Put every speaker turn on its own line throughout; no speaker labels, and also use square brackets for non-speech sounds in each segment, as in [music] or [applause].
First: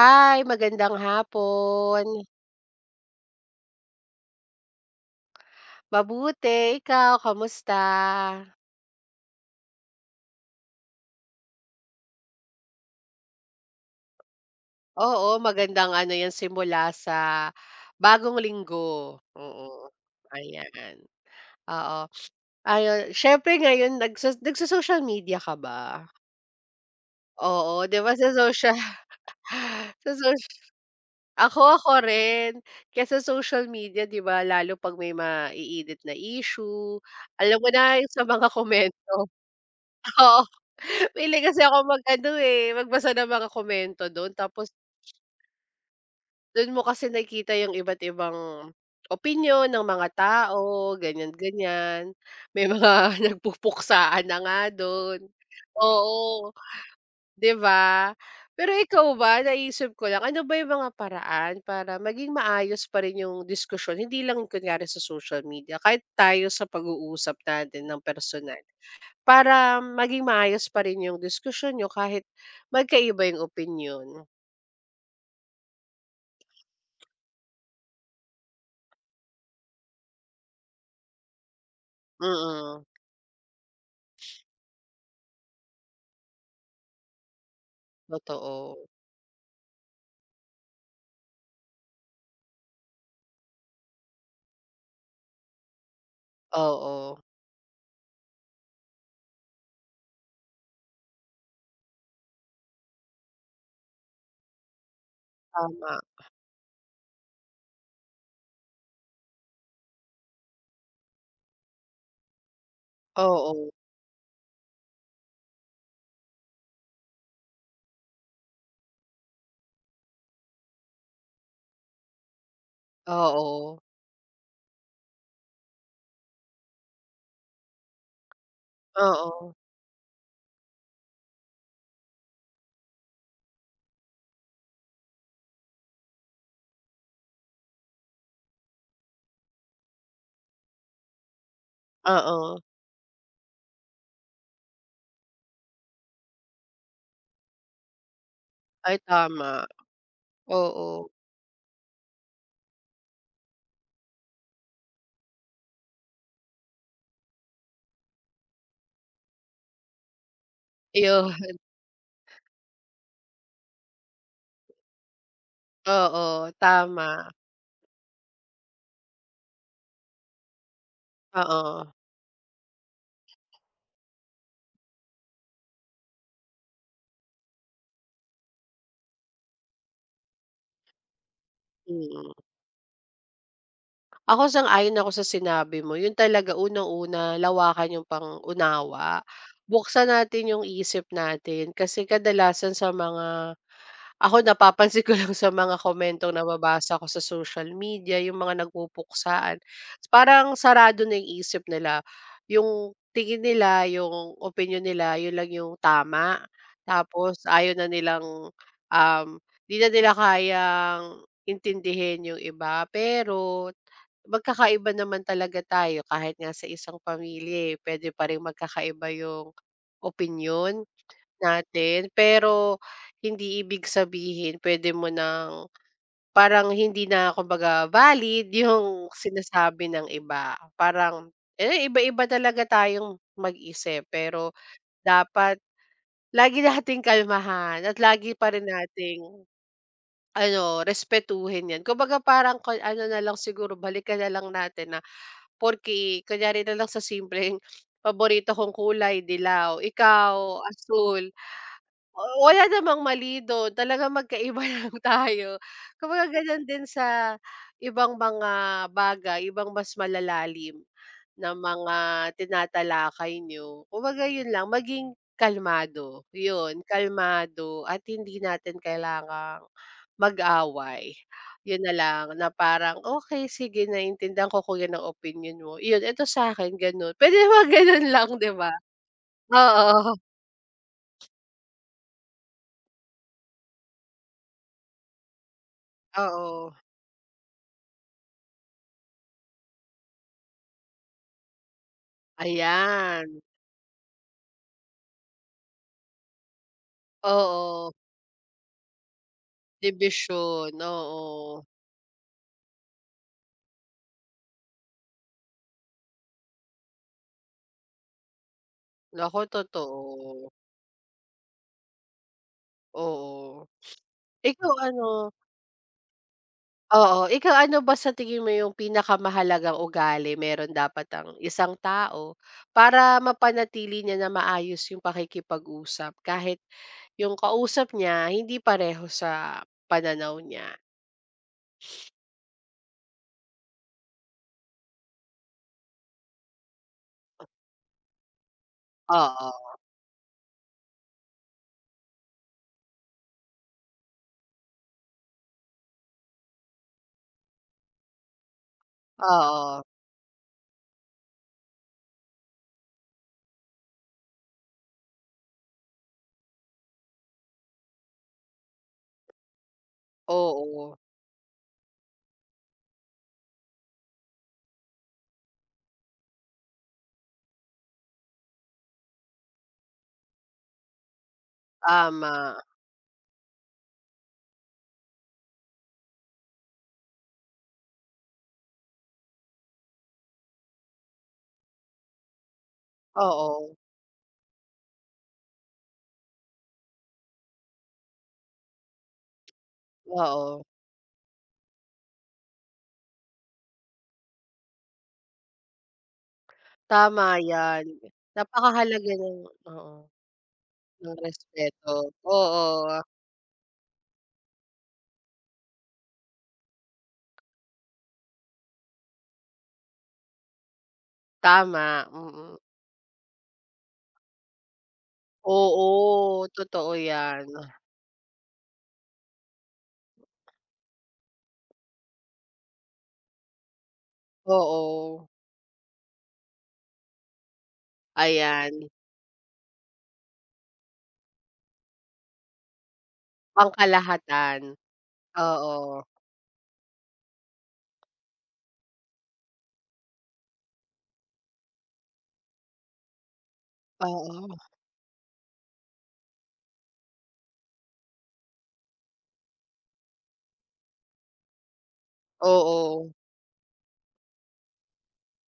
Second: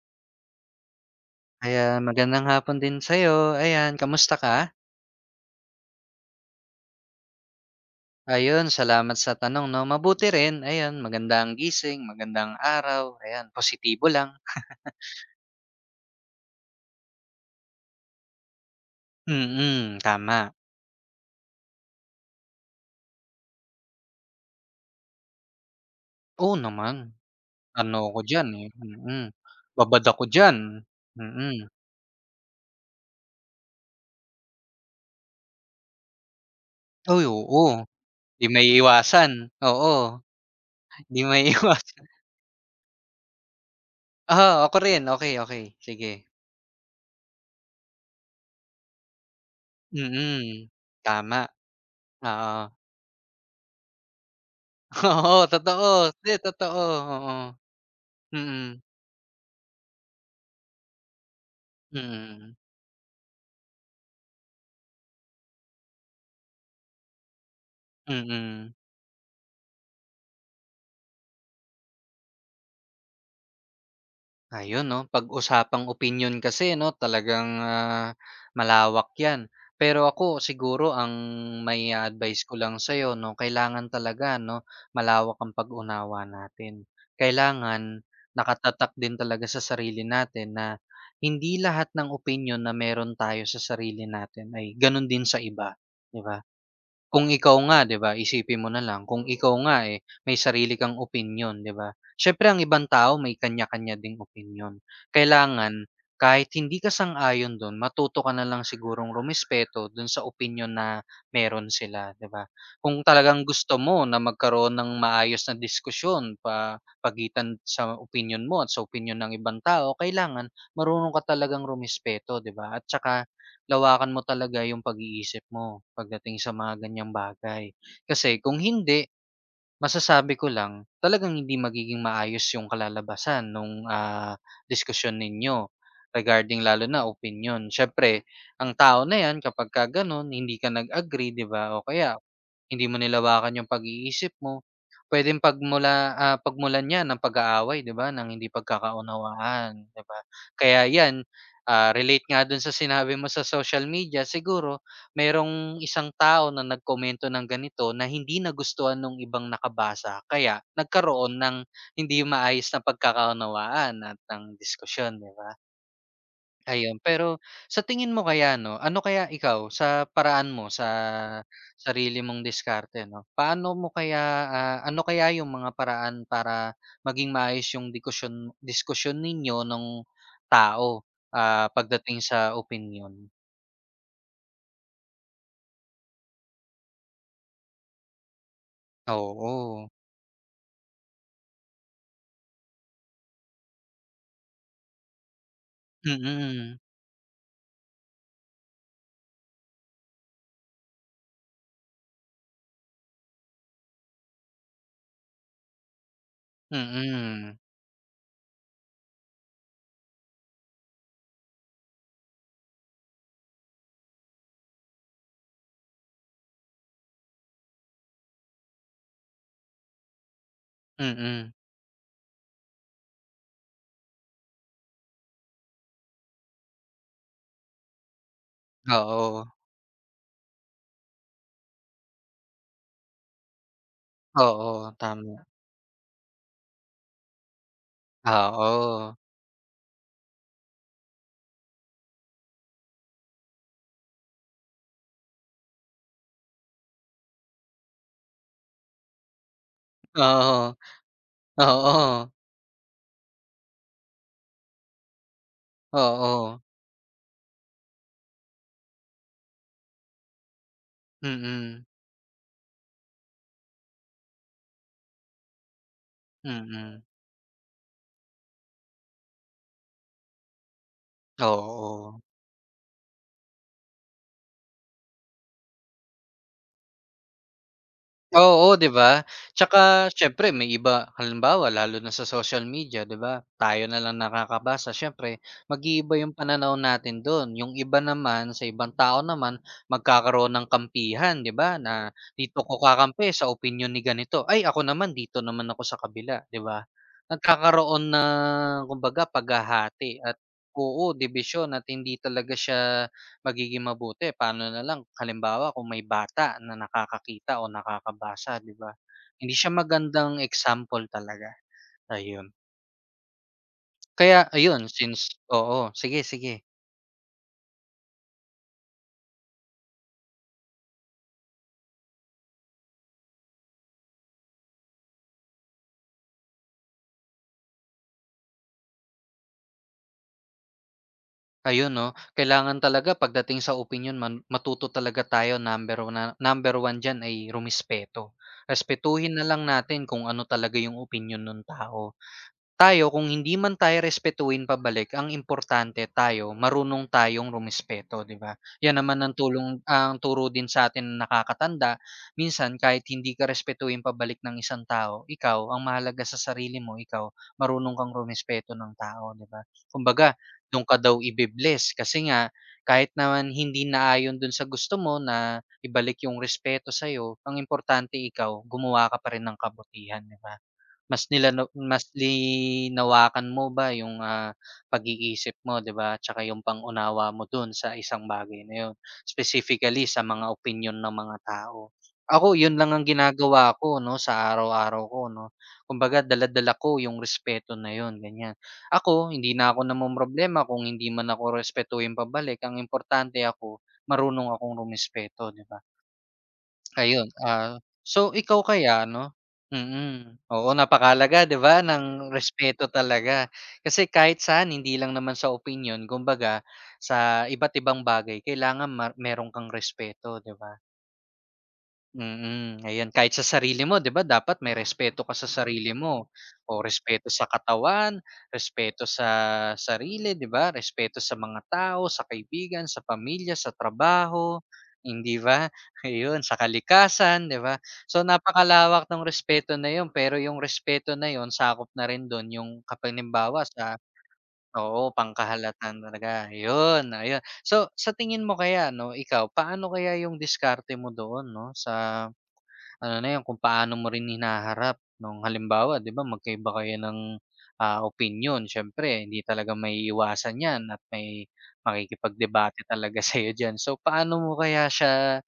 Hi, magandang
Ayan,
hapon.
magandang hapon din sa'yo. Ayan, kamusta ka?
Mabuti, ikaw kamusta?
Ayun, salamat sa tanong 'no. Mabuti rin, ayan magandang gising, magandang araw, ayan positibo lang.
Oo, magandang ano 'yan simula sa bagong linggo, oo,
Mm, tama.
ayan. Oo, ayun siyempre ngayon nagso-social media ka ba?
Oo naman,
Oo,
ano
'di ba
ako
sa
diyan, eh,
social
mm.
[laughs]
Babad
sa
ako diyan,
social,
mm.
ako rin. Kaya sa social media 'di ba lalo 'pag may maiinit na issue,
Ay,
alam
oo,
mo na yung sa
'di
mga
may
komento.
iwasan. Oo,
Oo,
'di
mahilig kasi ako
maiiwas,
mag-ano, eh, magbasa ng mga komento don?
oo. [laughs]
Tapos
Ako rin, okay, okay. Sige.
don mo kasi nakikita yung iba't ibang opinyon ng mga
Mm,
tao, ganyan,
tama,
ganyan.
oo.
May [laughs] mga nagpupuksaan na nga
[laughs]
dun,
Oo, totoo, 'di
oo,
totoo, oo.
'di ba? Pero
Mm,
ikaw ba, naisip ko lang, ano ba yung mga paraan para maging
mm.
maayos pa rin yung diskusyon, hindi lang kunyari sa social media, kahit tayo sa pag-uusap natin ng personal?
Mm.
Para maging maayos pa rin yung diskusyon niyo kahit magkaiba yung opinyon.
Ayun 'no, pag-usapang opinyon kasi 'no, talagang, malawak 'yan. Pero ako siguro ang may advice ko lang
Mm,
sa'yo 'no, kailangan talaga 'no, malawak ang pag-unawa natin. Kailangan
totoo.
nakatatak din talaga sa sarili natin na hindi lahat ng opinyon na meron tayo sa sarili natin ay gano'n din sa iba, 'di ba?
Oo,
Kung ikaw nga, 'di ba, isipin mo na lang kung ikaw nga, eh, may sarili kang opinyon, 'di ba? Siyempre ang ibang tao may kanya-kanya ding opinyon. Kailangan
tama.
kahit hindi ka sang-ayon dun matuto ka na lang sigurong rumespeto dun sa opinyon na meron sila, 'di ba? Kung talagang
Oo,
gusto mo na magkaroon ng maayos na diskusyon pa pagitan sa opinyon mo at sa opinyon ng ibang tao, kailangan marunong ka talagang rumespeto, 'di ba? At tsaka
oo,
lawakan mo talaga yung pag-iisip mo pagdating sa mga ganyang bagay. Kasi kung hindi,
oo,
masasabi ko lang, talagang hindi magiging maayos yung kalalabasan nung, diskusyon ninyo regarding lalo na opinyon. Siyempre ang tao na 'yan kapagka gano'n hindi ka nag-agree, 'di ba, o kaya
oo.
hindi mo nilawakan yung pag-iisip mo, puwedeng pagmulan 'yan ng pag-aaway, 'di ba, ng hindi
Ay tama,
pagkakaunawaan, 'di ba? Kaya
oo.
'yan, relate nga do'n sa sinabi mo sa social media. Siguro merong isang tao na nagkomento ng ganito na hindi nagustuhan nung ibang nakabasa kaya
Iyon,
nagkaroon ng
[laughs]
hindi maayos na pagkakaunawaan at ng diskusyon, 'di ba?
oo,
Ayun,
tama.
pero sa tingin mo kaya 'no, ano kaya ikaw sa paraan mo sa
Oo,
sarili mong diskarte 'no, paano mo kaya, ano kaya yung mga paraan para maging maayos yung diskusyon ninyo ng tao, pagdating
mm.
sa opinion?
Ako sang-ayon ako sa sinabi mo, yun talaga unang-una lawakan yung pang-unawa.
Oo,
Buksan natin yung isip natin kasi kadalasan sa mga Ako napapansin ko lang sa mga komentong
mm.
nababasa ko sa social media, yung mga nagpupuksaan. Parang sarado na yung isip nila, yung tingin nila, yung opinyon nila, yun lang yung tama. Tapos
Mm,
ayaw na nilang, um, 'di na nila kayang intindihin yung iba. Pero magkakaiba naman talaga tayo kahit nga sa isang pamilya, eh, puwede pa ring magkakaiba yung opinyon.
mm.
Natin, pero hindi ibig sabihin puwede mo ng parang hindi na kumbaga valid [laughs] yung
Oo,
sinasabi ng iba. Parang, eh, iba-iba talaga tayong mag-isip pero
oo, tama.
dapat lagi [laughs] nating kalmahan at lagi pa rin
Oo,
nating ano, respetuhin 'yan. Kumbaga parang kon ano na lang siguro balikan na lang natin na porke kunyari na lang sa simpleng paborito kong kulay dilaw, ikaw,
oo,
asul.
oo,
Oo, wala namang mali dun, talagang magkaiba [laughs] lang tayo. Kumbaga
oo.
ganun din sa ibang mga bagay, ibang mas malalalim na
Mm,
mga tinatalakay niyo. Kumbaga yun lang, maging kalmado, yun,
mm.
kalmado at hindi natin kailangang mag-away. Yun na
Oo.
lang na parang, "Okey, sige naiintindihan ko kung yan ang opinyon mo. Iyon, ito sa'kin," ganun. Pwede [laughs] naman ganun lang, 'di ba?
Oo, 'di ba? Tsaka
Oo,
siyempre may iba halimbawa lalo na sa social media, 'di ba? Tayo na lang nakakabasa siyempre mag-iiba yung
oo,
pananaw natin dun. Yung iba naman sa ibang tao naman magkakaroon ng kampihan, 'di ba? Na dito ko
ayan.
kakampi sa opinion ni ganito. Ay ako naman dito naman ako sa kabila, 'di ba?
Oo,
Nagkakaroon ng kumbaga paghahati at
dibisyon,
oo,
oo.
dibisyon at hindi talaga siya magiging mabuti. Paano na lang halimbawa kung may bata na nakakakita o nakakabasa, 'di ba?
Naku,
Hindi siya magandang
totoo,
example talaga, ayun.
oo.
Kaya
Ikaw
ayun,
ano
since oo, sige, sige.
oo, ikaw ano ba sa tingin mo yung pinakamahalagang ugali meron dapat ang isang tao para mapanatili niya na maayos yung pakikipag-usap kahit yung kausap niya hindi pareho sa pananaw niya?
Ayun 'no, kailangan talaga pagdating sa opinyon man matuto talaga tayo number one, na number 1 diyan ay rumespeto. Respetuhin na lang
Oo,
natin kung ano talaga yung opinyon ng tao. Tayo kung hindi man tayo respetuhin pabalik ang importante tayo marunong tayong rumespeto, 'di ba? 'Yan naman ang
oo,
tulong, ang turo din sa atin ng nakakatanda, minsan kahit hindi ka respetuhin pabalik ng isang tao, ikaw ang mahalaga sa sarili mo, ikaw marunong kang rumespeto ng tao, 'di ba? Kumbaga dun
oo,
ka daw ibe-bless kasi nga kahit naman hindi naayon dun sa gusto mo na ibalik yung respeto sa'yo, ang importante ikaw gumawa ka pa rin ng kabutihan, 'di ba? Mas
tama,
linawakan mo ba yung, pag-iisip mo, 'di ba, tsaka yung pang-unawa mo dun sa isang bagay na yun, specifically sa mga opinyon ng mga tao. Ako yun lang ang
oo,
ginagawa ko 'no, sa araw-araw ko 'no, kumbaga dala-dala ko yung respeto na yun, ganyan. Ako hindi na ako
oo,
namomroblema kung hindi man ako respetuhin pabalik, ang importante ako marunong akong rumespeto, 'di ba?
tama
Ayun,
yan.
so ikaw kaya
Napakahalaga
'no.
ng oo.
Mm, oo,
Ng
napakahalaga, 'di ba,
respeto,
ng respeto
oo,
talaga. Kasi kahit saan hindi lang naman sa opinyon, kumbaga sa iba't ibang bagay kailangan meron kang respeto, 'di ba?
tama, mm.
Mm, ayan kahit sa sarili mo, 'di ba, dapat may respeto ka sa sarili mo,
Oo,
o
totoo
respeto sa
'yan,
katawan, respeto sa sarili, 'di ba, respeto sa mga tao, sa kaibigan, sa pamilya, sa trabaho,
oo,
hindi ba? [laughs] Ayun sa kalikasan, 'di ba? So
ayan,
napakalawak ng respeto na yon pero yung respeto na yon sakop na rin dun yung kapag sa
pangkalahatan,
oo pangkahalatan
oo,
talaga, ayun, ayun. So sa tingin mo kaya 'no, ikaw paano kaya yung diskarte mo doon 'no sa ano na 'yun, kung paano mo rin
oo,
hinaharap nung halimbawa, 'di ba, magkaiba kayo ng, opinyon. Siyempre hindi talaga may iwasan 'yan at may makikipagdebate
oo,
talaga [laughs] sa'yo diyan. So, paano mo kaya siya,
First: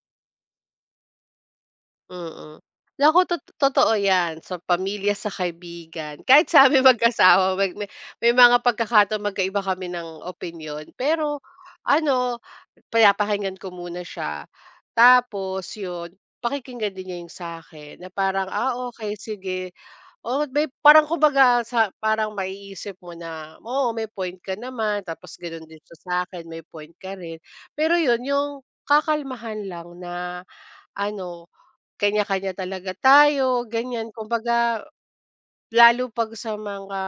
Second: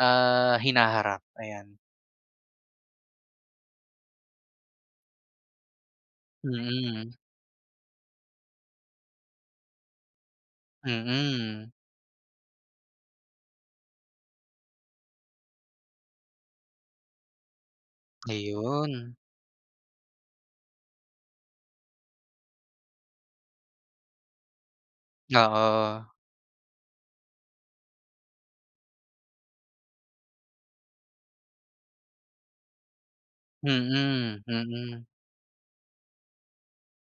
hinaharap? Ayan.
mm. Naku totoo 'yan, sa pamilya, sa kaibigan, kahit sa aming
Mm,
mag-asawa may may mga pagkakataon magkaiba kami ng opinyon, pero
mm.
ano, pinapakinggan ko muna siya, tapos 'yun, pakikinggan din niya 'yung sa'kin na parang, ah, okey
Ayun,
sige. Oo, may parang kumbaga sa parang maiisip mo na, oo, may point ka naman tapos gano'n din siya sa
oo.
akin may point ka rin. Pero 'yun, yung kakalmahan lang na ano, kanya-kanya talaga tayo, ganiyan.
Mm,
Kumbaga,
mm,
lalo 'pag sa mga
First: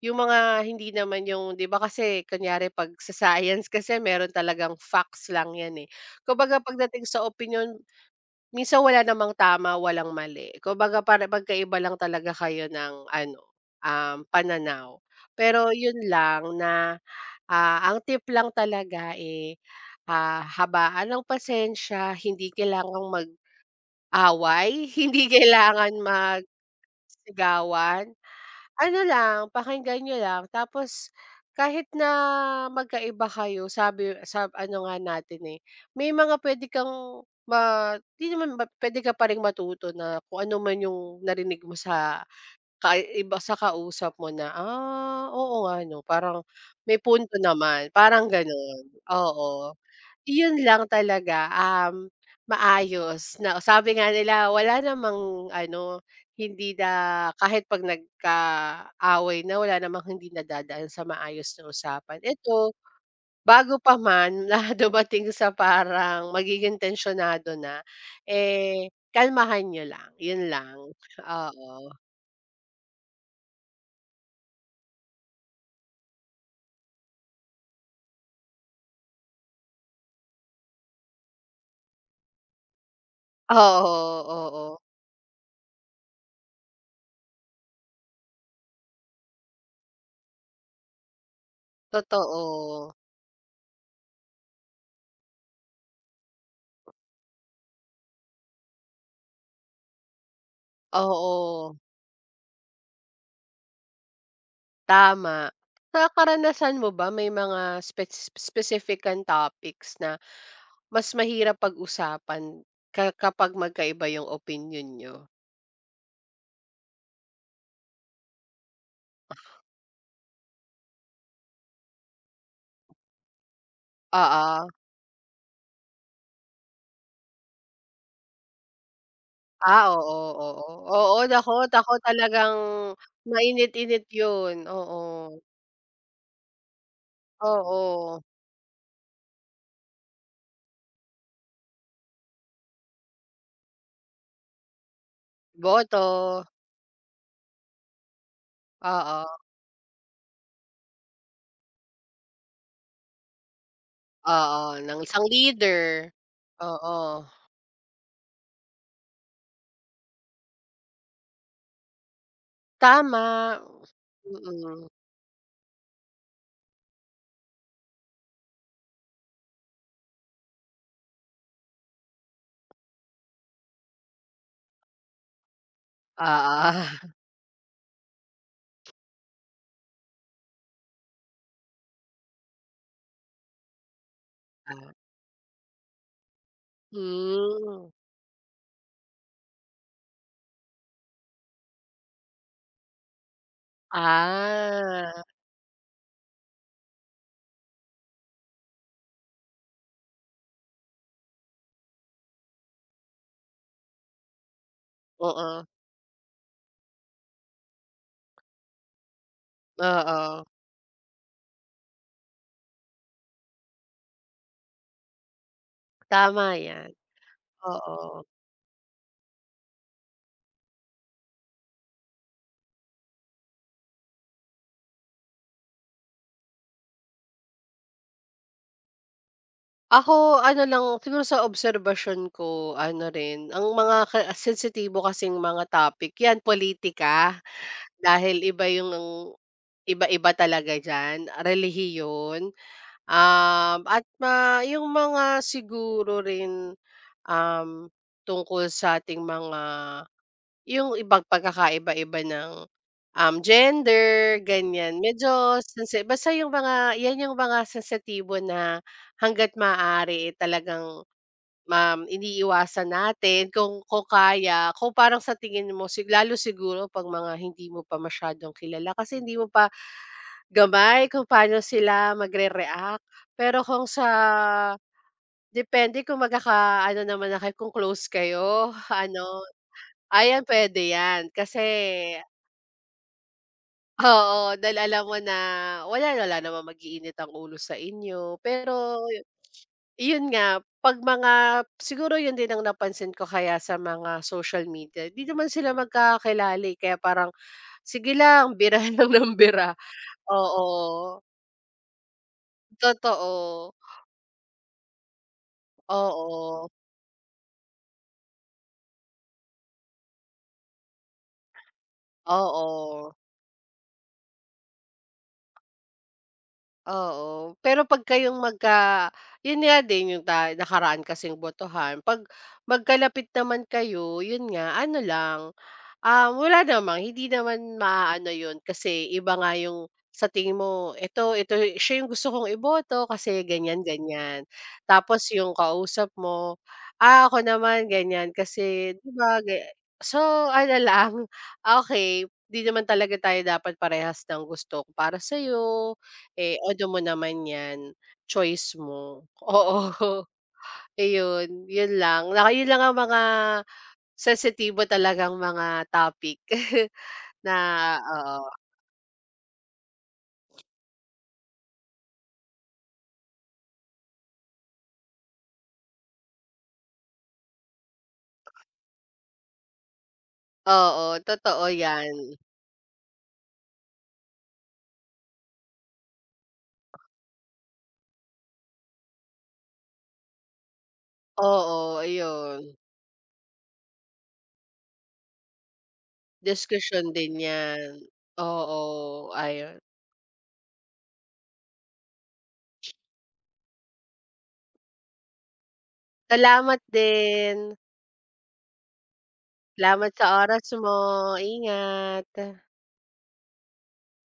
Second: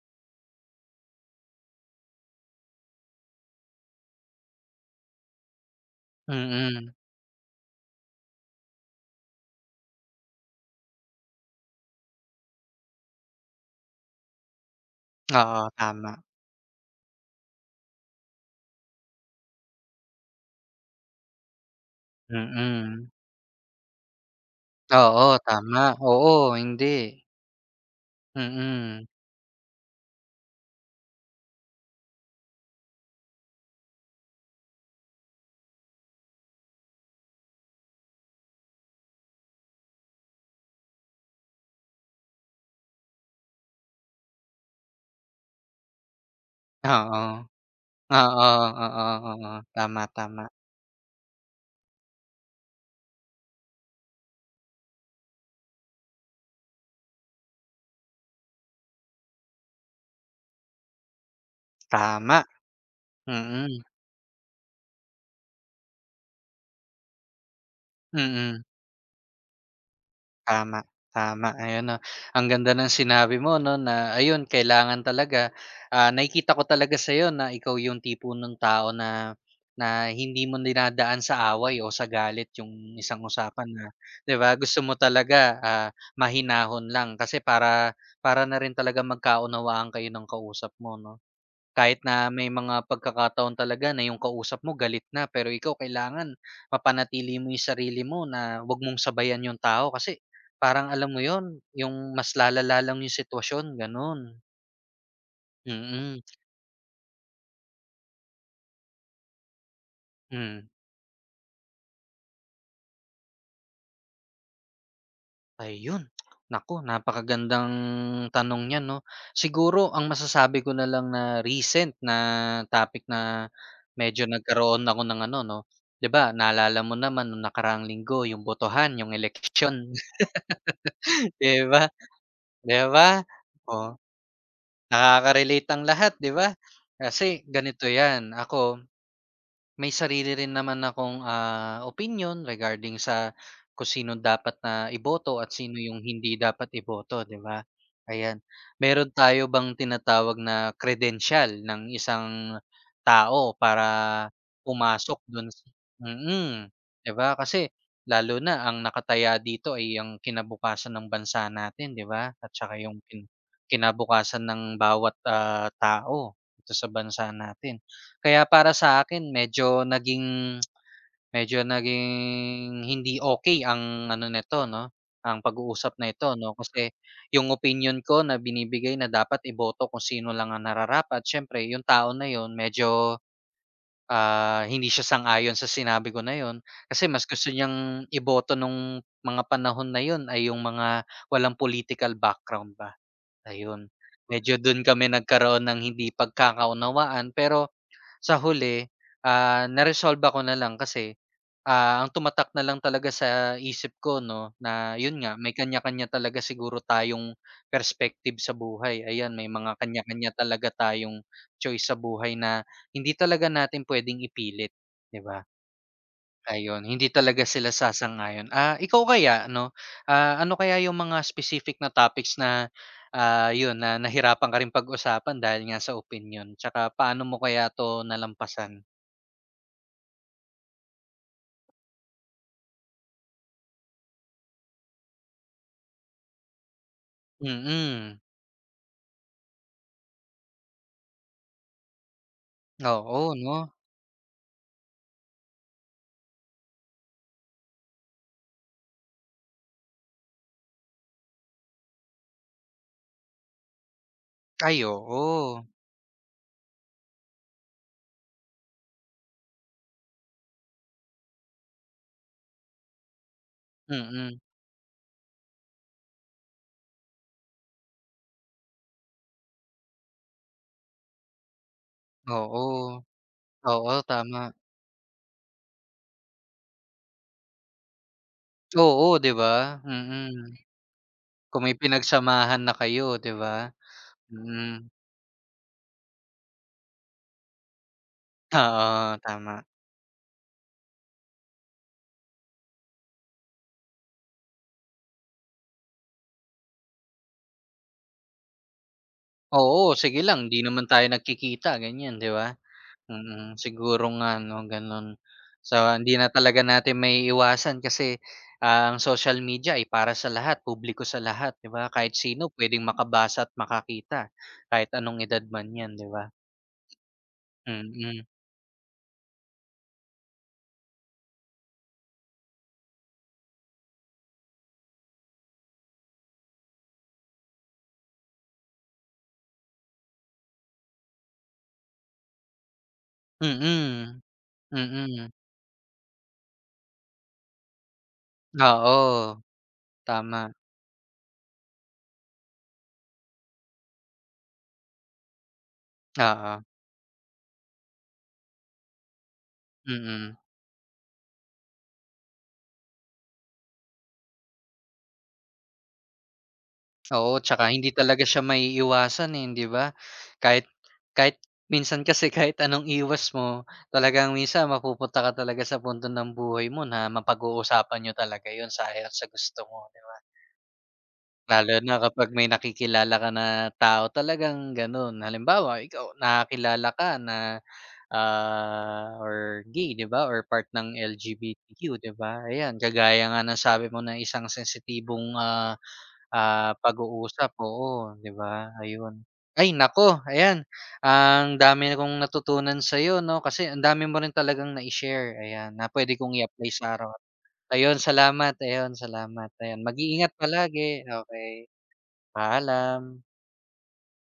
yung mga hindi naman yung 'di ba kasi kunyari 'pag sa science [laughs] kasi meron talagang facts lang 'yan, eh. Kumbaga
mm.
pagdating sa opinion Minsan wala namang tama, walang mali. Kumbaga para magkaiba lang talaga kayo ng ano, pananaw.
Oo,
Pero yun
tama.
lang na, ah, ang tip lang talaga, eh, ah, habaan ng pasensya, hindi
Mm.
kailangang mag-away, [laughs] hindi
Oo, tama.
kailangan
Oo, hindi.
magsigawan. Ano
Mm,
lang, pakinggan niyo lang tapos kahit na magkaiba kayo sabi sa ano nga natin, eh, may mga puwede kang ma 'di naman ba puwede ka pa ring matuto na kung ano man yung narinig mo sa kaiba sa kausap mo na, "Ah, oo nga 'no, parang may
oo.
punto naman." Parang
Oo,
gano'n,
oo, oo.
oo.
Tama, tama,
Yun lang talaga, maayos na sabi nga nila wala namang ano, hindi na kahit 'pag nagkaaway na wala namang hindi nadadaan sa maayos na usapan.
tama.
Ito,
Mm,
bago pa man [laughs] na dumating sa parang magiging tensyonado na,
mm.
eh, kalmahan niyo lang, yun lang.
Tama, tama. Ayun
Oo.
'no, ang ganda ng sinabi mo 'no, na ayun kailangan talaga, nakikita ko talaga sa'yo na ikaw yung tipo ng tao na na hindi mo dinadaan sa away o sa galit yung isang usapan na,
Oo,
'di ba,
oo.
gusto mo talaga, mahinahon lang kasi para para na rin talaga magkaunawaan kayo ng kausap mo 'no. Kahit na may mga
Totoo.
pagkakataon talaga na yung kausap mo galit na, pero ikaw kailangan mapanatili mo yung sarili mo na 'wag mong sabayan yung tao kasi parang alam mo yon
Oo.
yung mas lalala lang yung sitwasyon, gano'n.
Tama. Sa
Mm,
karanasan mo ba may mga specific kang topics na
hmm.
mas mahirap pag-usapan ka kapag magkaiba yung opinion niyo?
Ayun, naku napakagandang tanong niyan 'no. Siguro ang masasabi ko na lang na recent na topic na medyo
Oo.
nagkaroon ako ng ano 'no, 'di ba, naalala mo naman nung nakaraang linggo yung botohan, yung
Ah,
election.
oo, oo. Oo,
[laughs]
naku,
'Di ba?
naku talagang
'Di ba? Oh,
mainit-init yun, oo.
nakaka-relate ang lahat, 'di ba? Kasi ganito
Oo,
'yan, ako may sarili rin naman akong, opinion regarding sa kung sino dapat na iboto at sino
boto,
yung hindi dapat iboto, 'di ba? Ayan. Meron
oo,
tayo bang tinatawag na credential ng isang tao para
oo, ng
pumasok
isang
dun,
leader.
mm, 'di
Oo,
ba? Kasi lalo na ang nakataya dito ay ang kinabukasan ng bansa natin, 'di ba? At saka yung
tama.
kinabukasan
Mm,
ng
oo.
bawat, tao dito sa bansa natin. Kaya para sa akin medyo naging hindi okey ang ano nito 'no, ang pag-uusap na ito 'no, kasi
Ah,
yung opinyon ko na binibigay na dapat iboto kung sino lang ang nararapat, siyempre yung tao na yun medyo, hindi siya
[laughs]
sang-ayon sa sinabi ko na yun. Kasi mas gusto
hmm,
niyang iboto nung mga panahon na yun ay yung mga walang political background ba, ayun. Medyo dun kami
ah.
nagkaroon ng hindi pagkakaunawaan, pero sa huli, naresolba ko na lang kasi, ang tumatak na lang talaga sa isip ko 'no, na yun nga may
Oo,
kanya-kanya talaga siguro tayong perspective sa buhay. Ayan, may mga kanya-kanya
oo.
talaga tayong choice sa buhay na hindi talaga natin puwedeng ipilit, 'di ba?
Tama
Ayun,
'yan,
hindi talaga sila
oo.
sasang-ayon. Ah, ikaw kaya no, ano kaya yung mga specific na topics na, yun na nahirapan ka rin pag-usapan dahil nga sa opinion. Tsaka paano mo kaya 'to nalampasan?
Ako ano lang, siguro sa obserbasyon ko ano rin, ang mga ka sensitibo kasing mga topic 'yan pulitika,
Mm,
dahil iba yung iba-iba talaga diyan, relihiyon,
oo 'no?
at ma yung mga siguro rin, um, tungkol sa ating mga Yung ibang pagkakaiba-iba ng, gender,
Ay
ganyan. Medyo
oo,
sensi basta yung mga yan yung mga sensitibo na hangga't maaari, eh, talagang, iniiwasan natin kung
mm,
kaya. Kung parang sa tingin mo si lalo siguro 'pag mga hindi mo pa masyadong kilala kasi hindi mo pa gamay kung paano sila magre-react.
oo,
Pero kung
oo
sa
tama.
depende kung magkakaano naman na kayo, kung close kayo [laughs]
Oo,
ano,
'di ba?
ayan
Mm,
puwede yan. Kasi
kung may pinagsamahan na kayo, 'di ba?
Oo, dahil
Mm,
alam mo na wala wala namang mag-iinit ang ulo sa inyo. Pero
oo tama.
yun nga, 'pag mga siguro yun din ang napansin ko kaya sa mga social media, 'di naman sila magkakakilala, eh, kaya parang sige lang, bira [laughs] lang ng bira.
Oo, sige lang, 'di
Oo,
naman tayo nagkikita ganyan, 'di ba? Mm,
totoo.
siguro nga 'no gano'n. So, hindi na talaga
Oo,
natin maiiwasan kasi, ang social media ay para sa lahat, publiko sa lahat, 'di ba? Kahit sino puwedeng
oo,
makabasa at makakita, kahit anong edad man 'yan, 'di ba?
oo. Pero 'pag
Mm,
kayong magka yun nga din yung ta nakaraan kasing botohan, 'pag magkalapit naman kayo, yun nga ano lang Ah, wala naman, hindi naman maaano 'yun kasi iba nga yung sa tingin mo, "Eto eto siya yung gusto kong iboto kasi ganyan,
mm,
ganyan." Tapos
mm.
yung kausap mo, "Ah, ako naman ganyan kasi 'di ba
Oo,
ga"
tama,
So ano lang, [laughs] okey, 'di naman talaga tayo dapat parehas ng gusto. Para sa'yo, eh,
oo,
ano mo naman 'yan, choice mo. [laughs] Oo,
mm.
iyon, 'yun lang. Naka 'yun lang ang mga Sensitibo talagang mga topic [laughs]
Oo,
na
tsaka hindi talaga siya
oo,
maiiwasan, eh, hindi ba? Kahit kahit minsan kasi [laughs] kahit anong iwas mo, talagang minsan mapupunta ka talaga sa punto ng buhay mo na mapag-uusapan niyo talaga 'yun sa ayaw at sa gusto mo, 'di ba?
oo, totoo
Lalo na
yan.
kapag may nakikilala ka na tao talagang gano'n. Halimbawa, ikaw nakakilala ka na or gay, 'di ba, or part ng
Oo,
LGBTQ, 'di ba?
ayun,
Ayan, kagaya nga ng sabi mo na isang sensitibong,
diskusyon din
pag-uusap,
yan.
oo, 'di ba,
Oo,
ayun. Ay
ayun.
nako, ayan, ang dami na kong natutunan sa'yo 'no, kasi ang dami mo rin talagang na share, ayan, na puwede kong i-apply
Salamat
sa araw.
din.
Ayun salamat, ayun salamat, ayan
Salamat sa
mag-iingat
oras
palagi,
mo,
okay.
ingat.
Paalam.